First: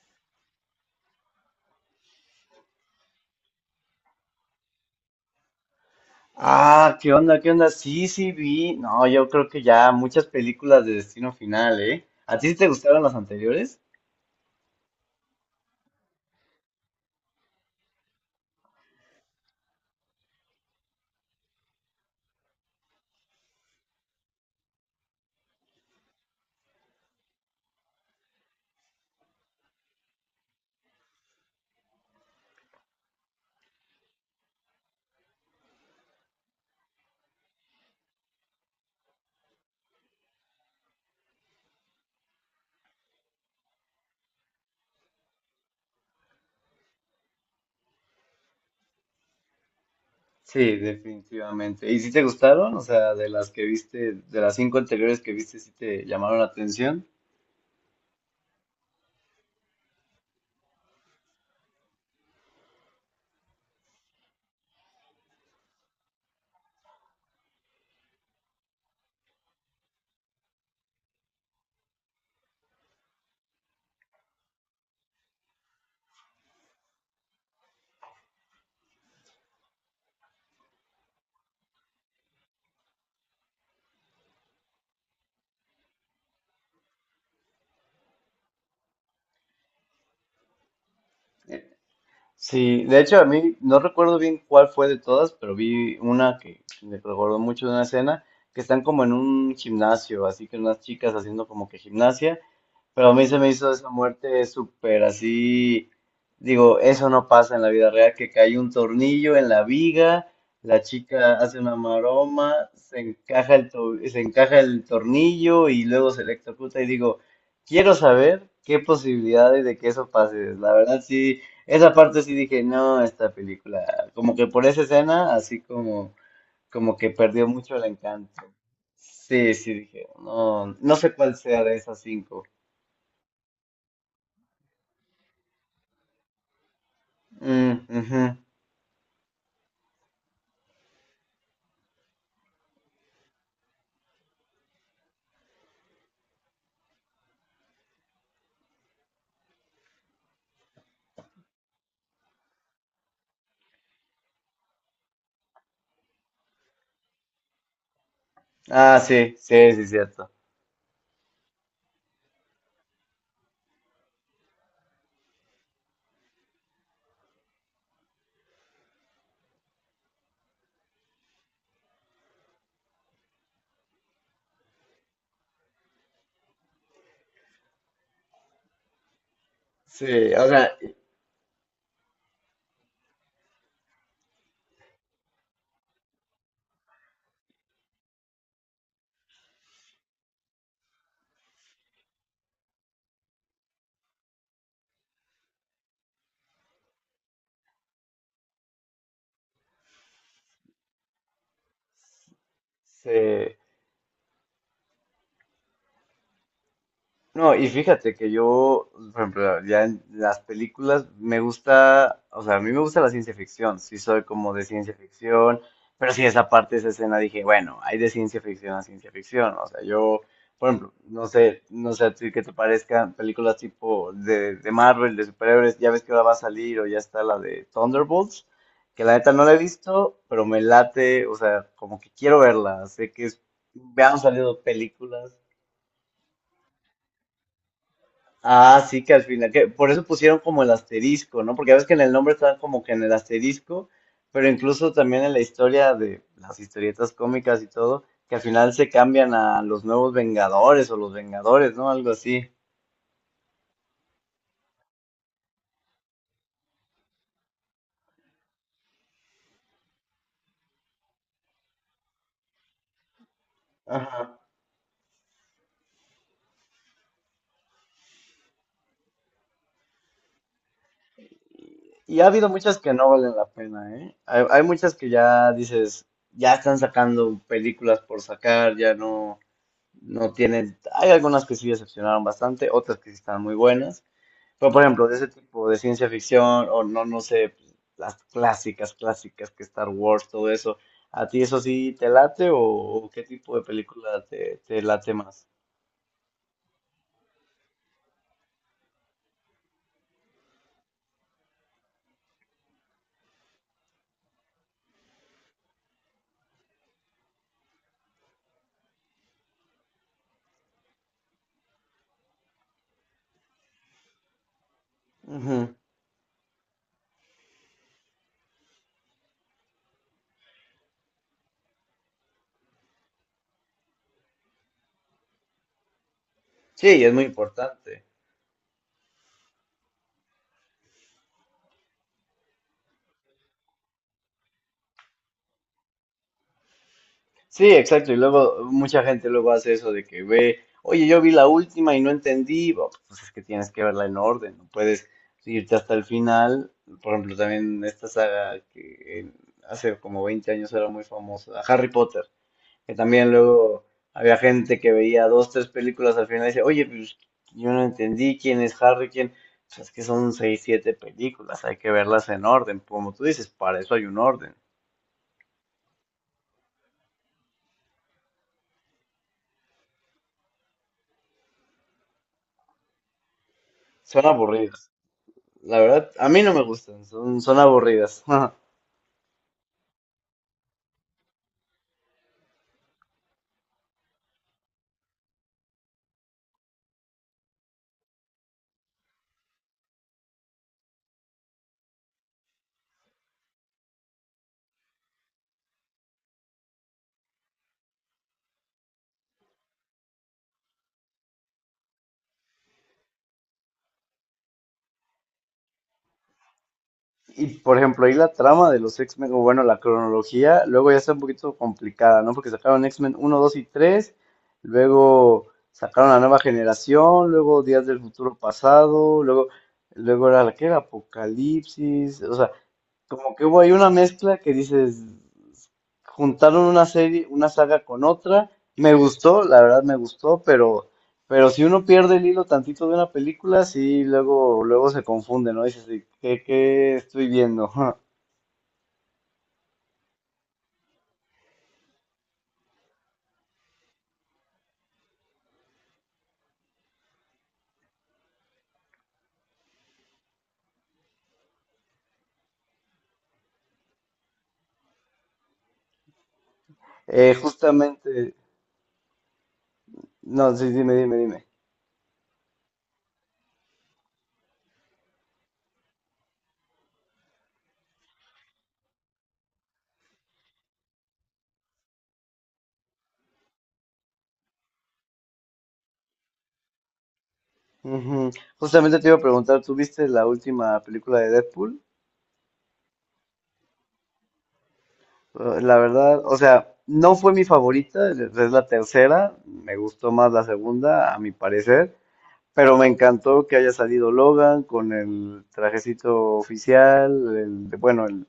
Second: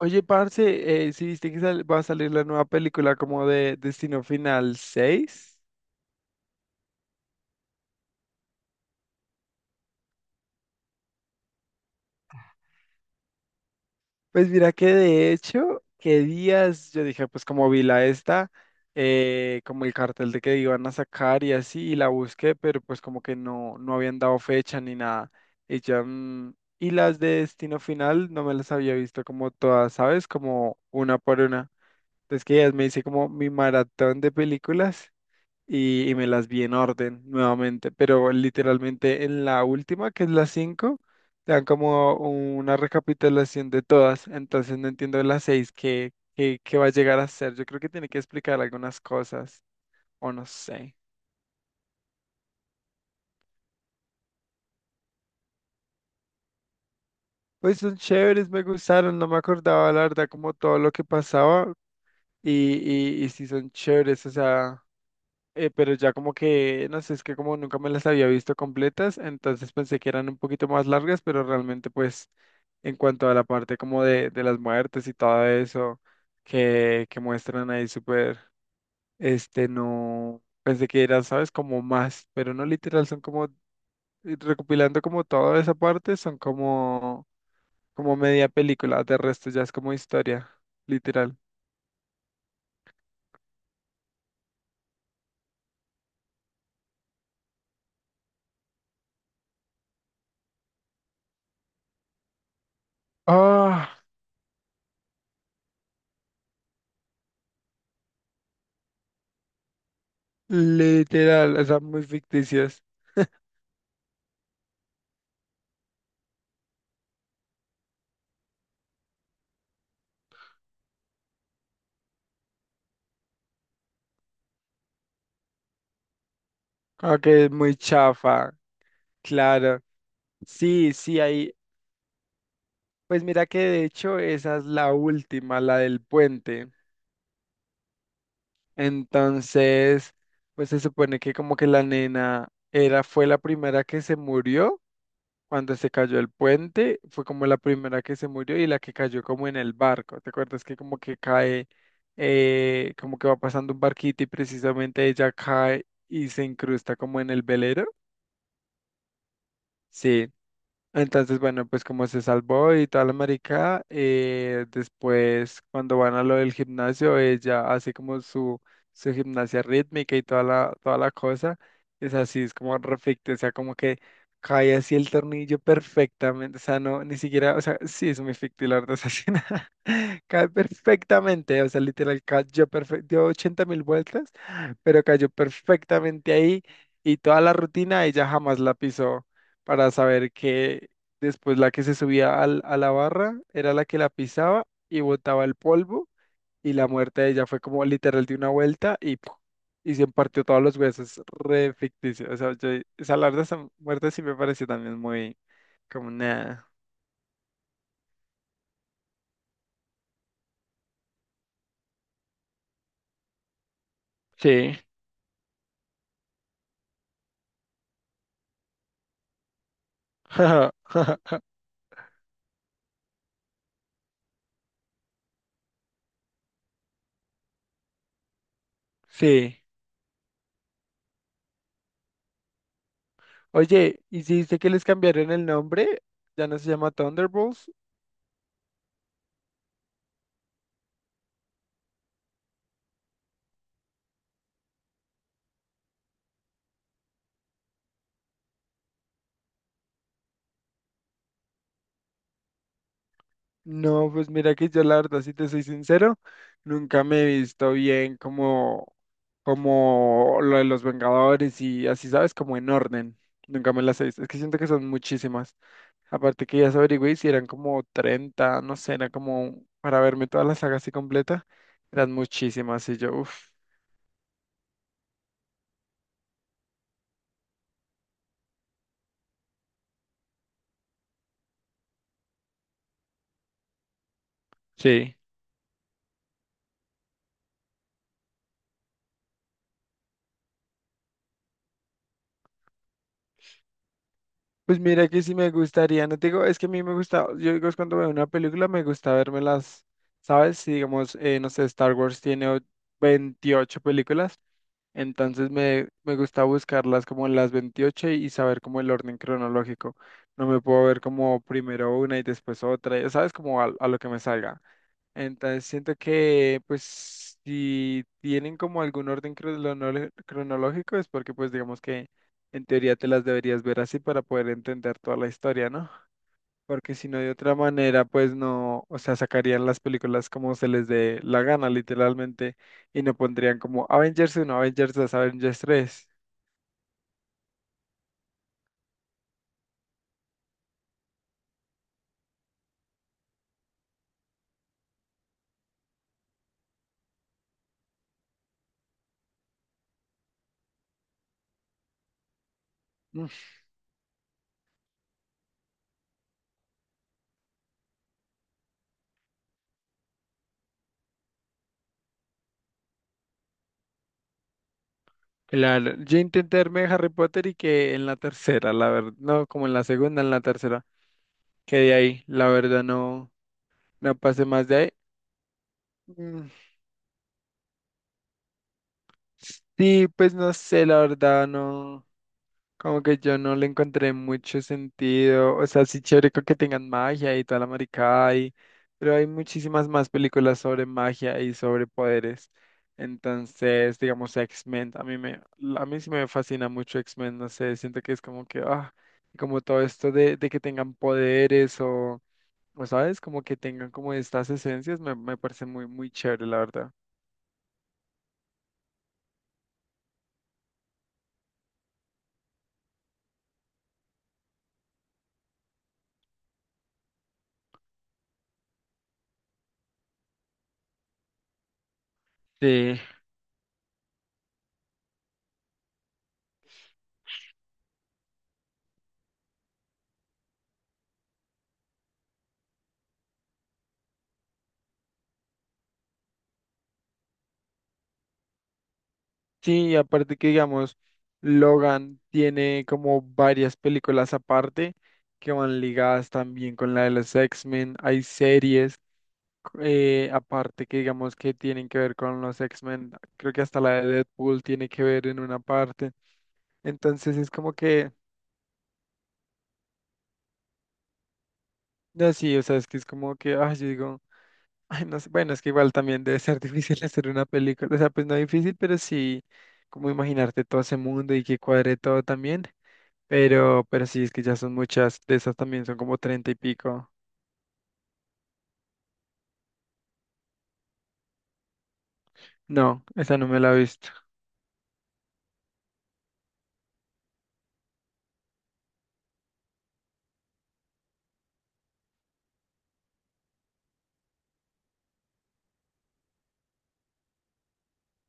Oye, parce, ¿sí viste que va a salir la nueva película como de Destino Final 6? Ah, ¿qué onda? ¿Qué onda? Sí, vi. No, yo creo que ya muchas películas de Destino Final, ¿eh? ¿A ti sí te gustaron las anteriores? Pues mira que de hecho, qué días yo dije, pues como vi la esta, como el cartel de que iban a sacar y así, y la busqué, pero pues como que no habían dado fecha ni nada. Y ya, y las de Destino Final no me las había visto como todas, ¿sabes? Como una por una. Entonces que ya me hice como mi maratón de películas. Y me las vi en orden nuevamente, pero literalmente en la última, que es la 5 te dan como una recapitulación de todas, entonces no entiendo la 6 qué va a llegar a ser. Yo creo que tiene que explicar algunas cosas, o no Sí, sé. definitivamente. ¿Y si te gustaron? O sea, de las que viste, de las cinco anteriores que viste, ¿sí te llamaron la atención? Pues son chéveres, me gustaron, no me acordaba la verdad como todo lo que pasaba y, y sí son chéveres, o sea... pero ya como que, no sé, es que como nunca me las había visto completas, entonces pensé que eran un poquito más largas, pero realmente pues en cuanto a la parte como de las muertes y todo eso que muestran ahí súper, no, pensé que era, ¿sabes? Como más, pero no literal, son como, recopilando como toda esa parte, son como, como media película, de resto ya es como historia, literal. Sí, de hecho a mí no recuerdo bien cuál fue de todas, pero vi una que me recordó mucho de una escena que están como en un gimnasio, así que unas chicas haciendo como que gimnasia. Pero a mí se me hizo esa Ah, muerte súper así. Digo, eso no pasa en la vida real, que cae un tornillo en la viga, la chica literal, hace o una sea, muy maroma, ficticias. se encaja se encaja el tornillo y luego se electrocuta. Y digo, quiero saber qué posibilidades de que eso pase. La verdad, sí, esa parte sí dije, no, esta película, como que por esa escena, así como, como que Ok, perdió es muy mucho el encanto. chafa, Sí, sí, claro. dije, no, Sí, no sé sí, cuál ahí. sea de esas cinco. Pues mira que de hecho esa es la última, la del puente. Mm, ujú. Entonces, pues se supone que como que la nena era, fue la primera que se murió cuando se cayó el puente, fue como la primera que se murió y la que cayó como en el barco. ¿Te acuerdas que como que cae, como que va pasando un barquito y precisamente ella cae y se incrusta como en el velero? Ah, sí, sí, sí, Sí. cierto. Entonces, bueno, pues como se salvó y toda la marica, después cuando van a lo del gimnasio, ella hace como su gimnasia rítmica y toda la cosa, es así, es como perfecto, o sea, como que cae así el tornillo perfectamente, o sea, no, ni siquiera, o sea, sí, es muy ficticio, la verdad, o sea, sí, nada, Sí, o cae sea, perfectamente, o sea, literal, cayó perfecto, dio 80 mil vueltas, pero cayó perfectamente ahí y toda la rutina ella jamás la pisó para saber que después la que se subía a la barra era la que la pisaba y botaba el polvo y la muerte de ella fue como literal de una vuelta y ¡puf! Y se partió todos los huesos, re ficticio. O sea, yo, esa la verdad, sí. esa muerte sí me pareció también muy como nada. No, y fíjate que yo, por ejemplo, ya en las películas me gusta, o sea, a mí me gusta la ciencia ficción, sí soy como de Sí. ciencia ficción, pero sí esa parte, esa escena dije, bueno, hay de ciencia ficción a ciencia ficción, o sea, yo, por ejemplo, no sé, no sé a ti qué te parezcan películas tipo de Marvel, de superhéroes, ya ves que ahora va a salir o ya está la de Thunderbolts, que la neta no la he Sí. visto, pero me late, o sea, como que quiero verla, sé que es, Oye, me han ¿y si dice salido que les cambiaron películas. el nombre? Ya no se llama Thunderbolts. Ah, sí, que al final, que por eso pusieron como el asterisco, ¿no? Porque ya ves que en el nombre está como que en el asterisco, pero incluso también en la historia de las historietas cómicas y todo, que al final se cambian a los nuevos Vengadores o los Vengadores, ¿no? Algo así. No, pues mira que yo la verdad, si te soy sincero, nunca me he visto bien como, como lo de los Vengadores y así, ¿sabes? Como en orden. Nunca me las he visto. Es que Ajá. siento que son muchísimas. Aparte que ya se averigüé y si eran como 30, no sé, era como para verme toda la saga así completa. Eran Y ha habido muchas muchísimas que y no yo, valen uff, la pena, ¿eh? Hay muchas que ya dices, ya están sacando películas por sacar, ya no, no tienen. Hay algunas que sí decepcionaron bastante, otras que sí están muy buenas. Pero, por ejemplo, sí. de ese tipo de ciencia ficción o no, no sé, pues, las clásicas, clásicas que Star Wars, todo eso, ¿a ti eso sí te late o qué tipo de película te, Pues te mira late que sí más? me gustaría, no te digo, es que a mí me gusta, yo digo, es cuando veo una película me gusta vérmelas, ¿sabes? Si digamos, no sé, Star Wars tiene 28 películas, entonces me gusta buscarlas como las 28 y saber como el orden cronológico. No me puedo ver como primero una y después otra, ¿sabes? Como a lo que me salga. Entonces Ujú. siento que pues si tienen como algún orden cronológico es porque pues digamos que en teoría te las deberías ver así para poder entender toda la historia, ¿no? Porque Sí, si es no muy de otra manera importante. pues no, o sea, sacarían las películas como se les dé la gana literalmente y no pondrían como Avengers uno Avengers dos Avengers tres. Sí, exacto. Y luego mucha gente luego hace eso de que ve, oye, yo vi la última y no entendí. Bueno, pues es que tienes que verla en orden, no puedes irte hasta el final. Por ejemplo, también esta saga que hace como 20 años era muy famosa, Harry Potter. Que Mm. también luego había gente que veía dos, tres películas al final y dice oye, pues yo no entendí quién es Harry, quién. Pues es que son seis, siete películas, hay que verlas en orden. Como tú dices, para eso hay un orden. Claro, yo intenté verme Harry Potter y que en la tercera, la verdad, no, como en la segunda, en la tercera, quedé ahí, la verdad no. No Son pasé más de ahí. aburridas. La verdad, a mí Mm. no me gustan, son, son aburridas. Sí, pues no sé, la verdad, no, como que yo no le encontré mucho sentido, o sea, sí chévere con que tengan magia y toda la maricada y, pero hay muchísimas más películas sobre magia y sobre poderes, entonces, digamos, X-Men, a mí sí me fascina mucho X-Men, no sé, siento que es como que, ah, como todo esto de que tengan poderes o, ¿sabes? Como que tengan como estas esencias, me parece muy chévere, la verdad. Y por ejemplo, ahí la trama de los X-Men, o bueno, la cronología, luego ya está un poquito complicada, ¿no? Porque sacaron X-Men uno 2 y tres, luego sacaron la nueva generación, luego Días del Futuro Pasado, luego, luego era la que era Apocalipsis, o sea, Sí. como que hubo ahí una mezcla que dices, juntaron una serie, una saga con otra. Me gustó, la verdad me gustó, pero si uno pierde el hilo tantito de una película, sí, luego, luego se confunde, ¿no? Dices, "¿De ¿qué, qué estoy viendo?" Sí, y aparte que digamos, Logan tiene como varias películas aparte que van ligadas también con la de los X-Men. Hay series aparte que digamos que tienen que ver con los X-Men. Creo que hasta la de Deadpool tiene que ver en una parte. Entonces es como que, justamente, no, sí, dime. no, sí, o sea, es que es como que, ay, yo digo, ay, no sé, bueno, es que igual también debe ser difícil hacer una película. O sea, pues no difícil, como imaginarte todo ese mundo y que cuadre todo también. Pero sí, es que ya son muchas. De esas también son como treinta y pico. Ujú. Justamente te iba a preguntar, ¿tú viste la última película de Deadpool? No, esa no me la he visto. La verdad, o sea, no fue mi favorita, es la tercera, me gustó más la segunda, a mi parecer. Pero me encantó que haya salido Logan con el trajecito oficial,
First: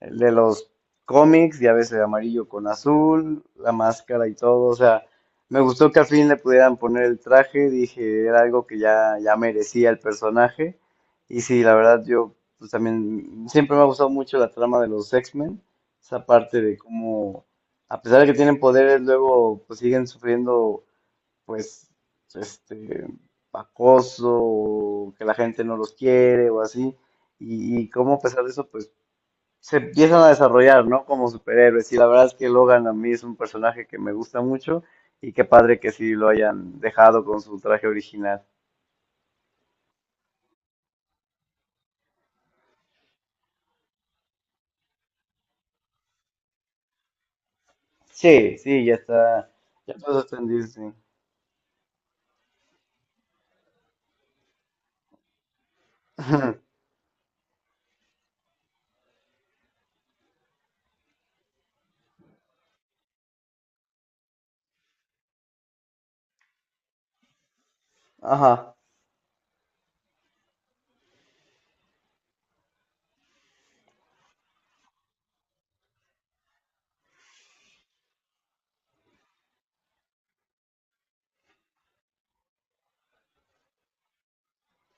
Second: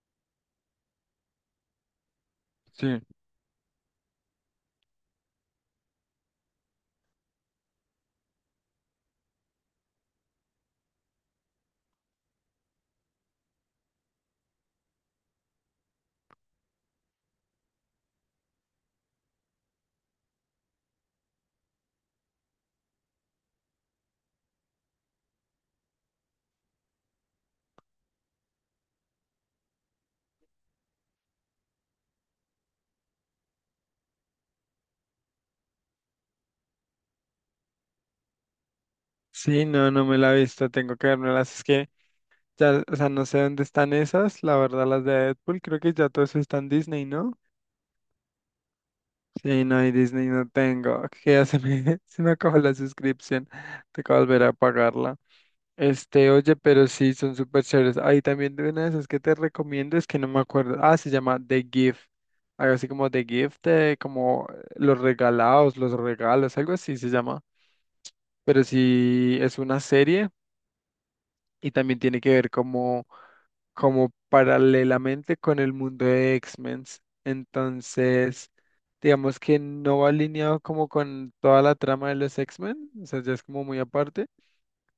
el de los cómics, ya ves, el amarillo con Sí. azul, la máscara y todo. O sea, me gustó que al fin le pudieran poner el traje, dije, era algo que ya, ya merecía el personaje. Y sí, la verdad, yo pues también siempre me ha gustado mucho la trama de los X-Men, esa parte de cómo, a pesar de que tienen poderes, luego pues siguen sufriendo pues, este, acoso, o que la gente no los quiere o así, y cómo a pesar de eso, pues, se empiezan a desarrollar, ¿no? Como superhéroes, y la verdad es que Logan a mí es un personaje que me gusta mucho, y qué padre que sí lo hayan dejado con su traje original. Sí, no, no me la he visto. Tengo que las. Es que ya, o sea, no sé dónde están esas. La verdad, las de Deadpool, creo que ya todo eso está en Disney, ¿no? Sí, sí, ya está, Sí, no, y ya todo Disney está en no Disney. tengo. Que ya se me, se me acabó la suscripción. Tengo que volver a pagarla. Este, oye, pero sí, son súper chéveres. Ahí también de una de esas que te recomiendo es que no me acuerdo. Ah, se llama The Gift. Algo así como The Gift, como los regalados, los regalos, algo así se llama. Pero Ajá, sí, es una serie y también tiene que ver como, como paralelamente con el mundo de X-Men. Entonces, digamos que no va alineado como con toda la trama de los X-Men. O sea, ya es como muy aparte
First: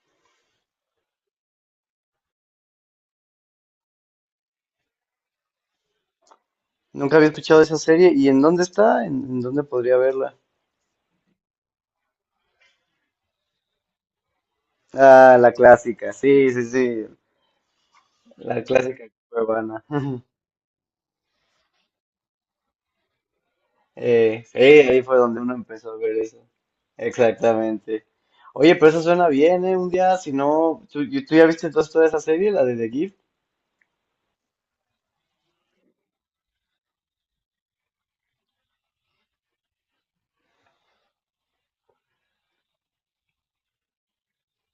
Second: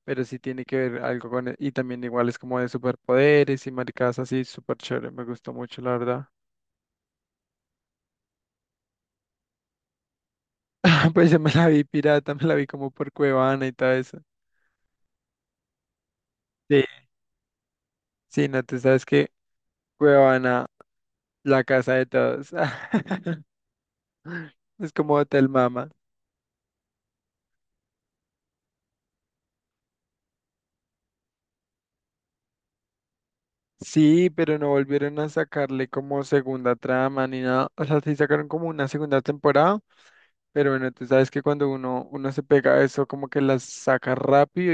pero sí tiene que ver algo con Y también igual es como de superpoderes y maricadas así, súper chévere, me gustó mucho, la verdad. nunca había escuchado esa serie. ¿Y en dónde está? En dónde podría verla? Pues ya me la vi pirata, me la vi como por Cuevana y todo eso. Ah, la clásica, sí, sí, Sí, sí, sí, la no, tú sabes clásica que cuevana. Cuevana, la casa de todos. Es ahí como fue donde Hotel uno empezó Mama. a ver eso. Exactamente. Oye, pero eso suena bien, ¿eh? Un día, si no, ¿tú, y- tú ya viste entonces toda esa serie, la de The Gift? Sí, pero no volvieron a sacarle como segunda trama ni nada. O sea, sí sacaron como una segunda temporada, pero bueno, tú sabes que cuando uno se pega a eso, como que las saca rápido.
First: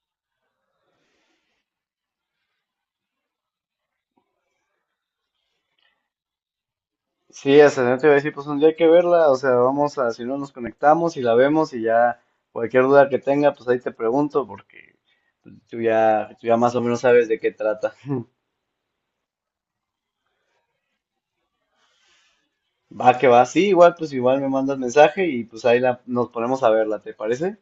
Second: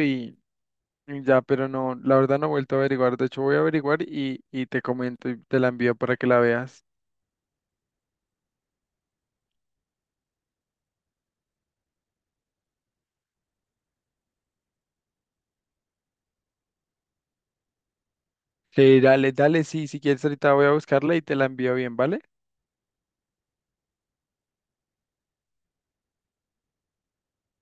Ya, pero no, la verdad no he vuelto a averiguar. De hecho, voy a averiguar y te comento y te la envío para que la veas. Sí, hasta no te iba a decir, pues un día hay que verla, o sea, vamos a, si no nos conectamos y la vemos y ya cualquier duda que tenga, pues ahí te pregunto, porque pues, tú ya más o menos sabes de qué trata. Sí, dale, dale, sí, si quieres ahorita voy a buscarla y te la envío bien, ¿vale? Va que va, sí, igual, pues igual me mandas mensaje y pues ahí la, nos ponemos a verla, ¿te parece?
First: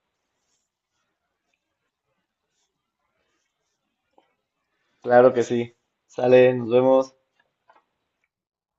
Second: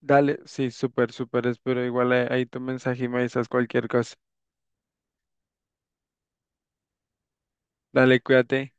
Dale, sí, súper, súper, espero igual ahí tu mensaje y me avisas cualquier cosa. Claro que sí. Sale, nos vemos. Dale, cuídate.